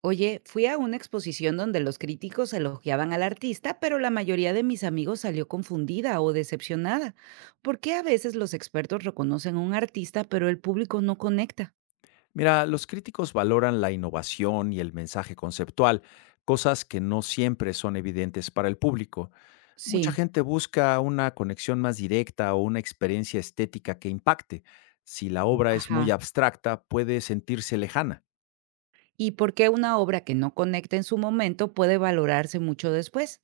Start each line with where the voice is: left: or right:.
right: Oye, fui a una exposición donde los críticos elogiaban al artista, pero la mayoría de mis amigos salió confundida o decepcionada. ¿Por qué a veces los expertos reconocen a un artista, pero el público no conecta?
left: Mira, los críticos valoran la innovación y el mensaje conceptual, cosas que no siempre son evidentes para el público. Mucha
right: Sí,
left: gente busca una conexión más directa o una experiencia estética que impacte. Si la obra es
right: ajá.
left: muy abstracta, puede sentirse lejana.
right: ¿Y por qué una obra que no conecta en su momento puede valorarse mucho después?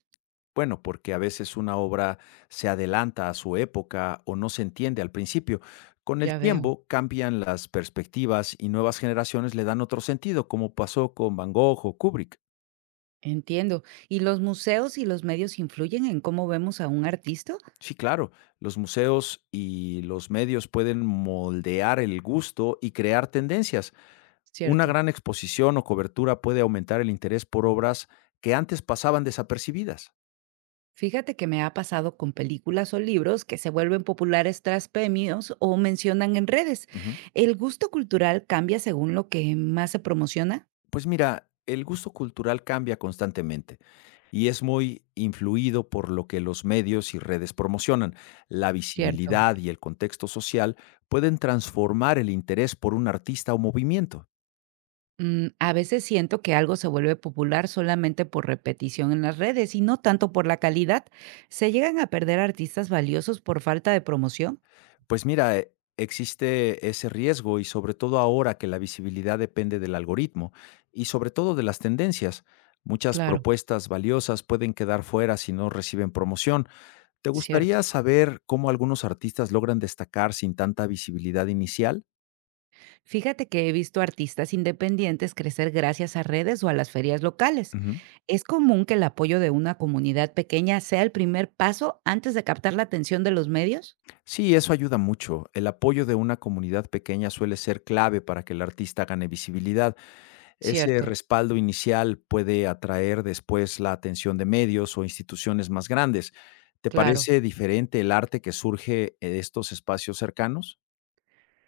left: Bueno, porque a veces una obra se adelanta a su época o no se entiende al principio. Con el
right: Ya veo.
left: tiempo cambian las perspectivas y nuevas generaciones le dan otro sentido, como pasó con Van Gogh o Kubrick.
right: Entiendo. ¿Y los museos y los medios influyen en cómo vemos a un artista?
left: Sí, claro. Los museos y los medios pueden moldear el gusto y crear tendencias. Una
right: Cierto.
left: gran exposición o cobertura puede aumentar el interés por obras que antes pasaban desapercibidas.
right: Fíjate que me ha pasado con películas o libros que se vuelven populares tras premios o mencionan en redes.
left: Ujú.
right: ¿El gusto cultural cambia según lo que más se promociona?
left: Pues mira, el gusto cultural cambia constantemente y es muy influido por lo que los medios y redes promocionan. La
right: Cierto.
left: visibilidad y el contexto social pueden transformar el interés por un artista o movimiento.
right: A veces siento que algo se vuelve popular solamente por repetición en las redes y no tanto por la calidad. ¿Se llegan a perder artistas valiosos por falta de promoción?
left: Pues mira, existe ese riesgo y sobre todo ahora que la visibilidad depende del algoritmo y sobre todo de las tendencias. Muchas
right: Claro,
left: propuestas valiosas pueden quedar fuera si no reciben promoción. ¿Te
right: cierto.
left: gustaría saber cómo algunos artistas logran destacar sin tanta visibilidad inicial?
right: Fíjate que he visto artistas independientes crecer gracias a redes o a las ferias locales.
left: Ujú.
right: Es común que el apoyo de una comunidad pequeña sea el primer paso antes de captar la atención de los medios.
left: Sí, eso ayuda mucho. El apoyo de una comunidad pequeña suele ser clave para que el artista gane visibilidad. Ese
right: Cierto,
left: respaldo inicial puede atraer después la atención de medios o instituciones más grandes. ¿Te
right: claro.
left: parece diferente el arte que surge de estos espacios cercanos?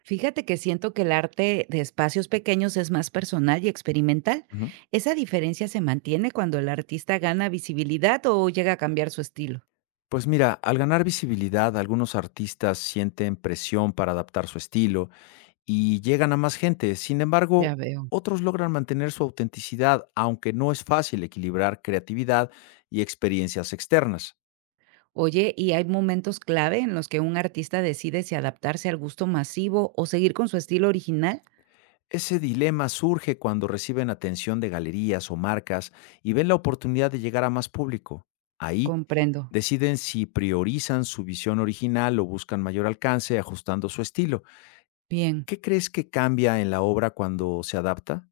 right: Fíjate que siento que el arte de espacios pequeños es más personal y experimental.
left: Ujú.
right: Esa diferencia se mantiene cuando el artista gana visibilidad o llega a cambiar su estilo.
left: Pues mira, al ganar visibilidad, algunos artistas sienten presión para adaptar su estilo y llegan a más gente. Sin embargo,
right: Ya veo.
left: otros logran mantener su autenticidad, aunque no es fácil equilibrar creatividad y experiencias externas.
right: Oye, ¿y hay momentos clave en los que un artista decide si adaptarse al gusto masivo o seguir con su estilo original?
left: Ese dilema surge cuando reciben atención de galerías o marcas y ven la oportunidad de llegar a más público. Ahí
right: Comprendo.
left: deciden si priorizan su visión original o buscan mayor alcance ajustando su estilo.
right: Bien.
left: ¿Qué crees que cambia en la obra cuando se adapta?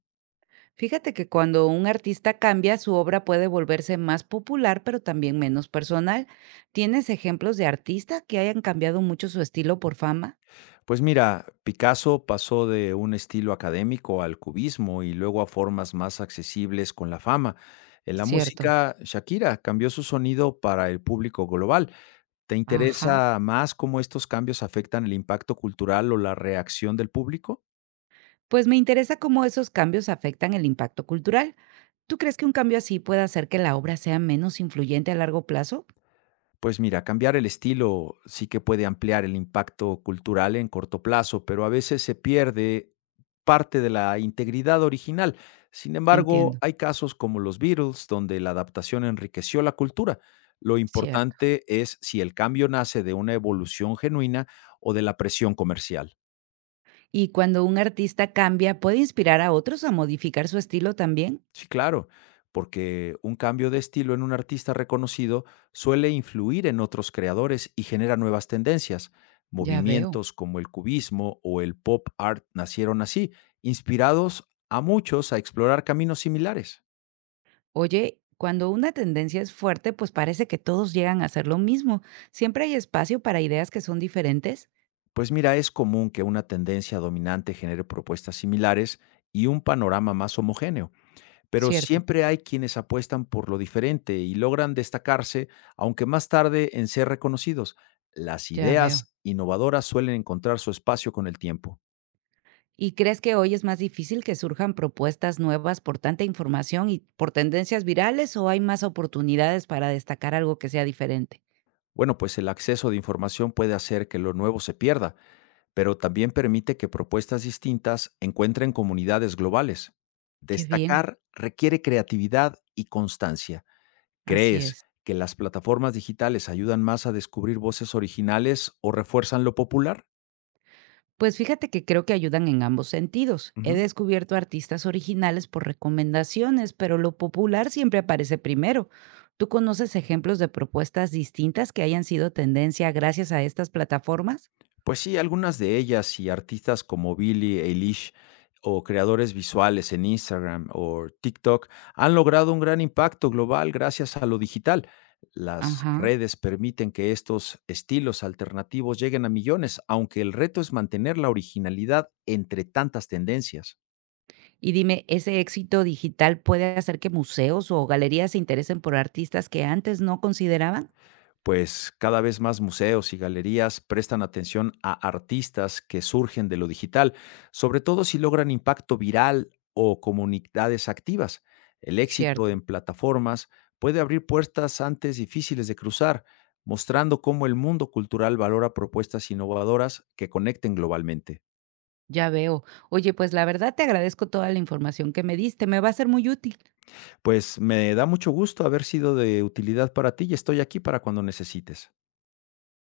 right: Fíjate que cuando un artista cambia, su obra puede volverse más popular, pero también menos personal. ¿Tienes ejemplos de artistas que hayan cambiado mucho su estilo por fama?
left: Pues mira, Picasso pasó de un estilo académico al cubismo y luego a formas más accesibles con la fama. En la
right: Cierto.
left: música, Shakira cambió su sonido para el público global. ¿Te
right: Ajá.
left: interesa más cómo estos cambios afectan el impacto cultural o la reacción del público?
right: Pues me interesa cómo esos cambios afectan el impacto cultural. ¿Tú crees que un cambio así puede hacer que la obra sea menos influyente a largo plazo?
left: Pues mira, cambiar el estilo sí que puede ampliar el impacto cultural en corto plazo, pero a veces se pierde parte de la integridad original. Sin embargo,
right: Entiendo.
left: hay casos como los Beatles, donde la adaptación enriqueció la cultura. Lo
right: Cierto.
left: importante es si el cambio nace de una evolución genuina o de la presión comercial.
right: ¿Y cuando un artista cambia, puede inspirar a otros a modificar su estilo también?
left: Sí, claro, porque un cambio de estilo en un artista reconocido suele influir en otros creadores y genera nuevas tendencias.
right: Ya veo.
left: Movimientos como el cubismo o el pop art nacieron así, inspirados a muchos a explorar caminos similares.
right: Oye, cuando una tendencia es fuerte, pues parece que todos llegan a hacer lo mismo. Siempre hay espacio para ideas que son diferentes.
left: Pues mira, es común que una tendencia dominante genere propuestas similares y un panorama más homogéneo. Pero
right: Cierto,
left: siempre hay quienes apuestan por lo diferente y logran destacarse, aunque más tarde en ser reconocidos. Las
right: ya veo.
left: ideas innovadoras suelen encontrar su espacio con el tiempo.
right: ¿Y crees que hoy es más difícil que surjan propuestas nuevas por tanta información y por tendencias virales o hay más oportunidades para destacar algo que sea diferente?
left: Bueno, pues el acceso de información puede hacer que lo nuevo se pierda, pero también permite que propuestas distintas encuentren comunidades globales.
right: Qué bien,
left: Destacar requiere creatividad y constancia.
right: así
left: ¿Crees
right: es.
left: que las plataformas digitales ayudan más a descubrir voces originales o refuerzan lo popular?
right: Pues fíjate que creo que ayudan en ambos sentidos. He
left: Ujú.
right: descubierto artistas originales por recomendaciones, pero lo popular siempre aparece primero. ¿Tú conoces ejemplos de propuestas distintas que hayan sido tendencia gracias a estas plataformas?
left: Pues sí, algunas de ellas y artistas como Billie Eilish o creadores visuales en Instagram o TikTok han logrado un gran impacto global gracias a lo digital. Las
right: Ajá.
left: redes permiten que estos estilos alternativos lleguen a millones, aunque el reto es mantener la originalidad entre tantas tendencias.
right: Y dime, ¿ese éxito digital puede hacer que museos o galerías se interesen por artistas que antes no consideraban?
left: Pues cada vez más museos y galerías prestan atención a artistas que surgen de lo digital, sobre todo si logran impacto viral o comunidades activas. El éxito
right: Cierto,
left: en plataformas puede abrir puertas antes difíciles de cruzar, mostrando cómo el mundo cultural valora propuestas innovadoras que conecten globalmente.
right: ya veo. Oye, pues la verdad te agradezco toda la información que me diste, me va a ser muy útil.
left: Pues me da mucho gusto haber sido de utilidad para ti y estoy aquí para cuando necesites.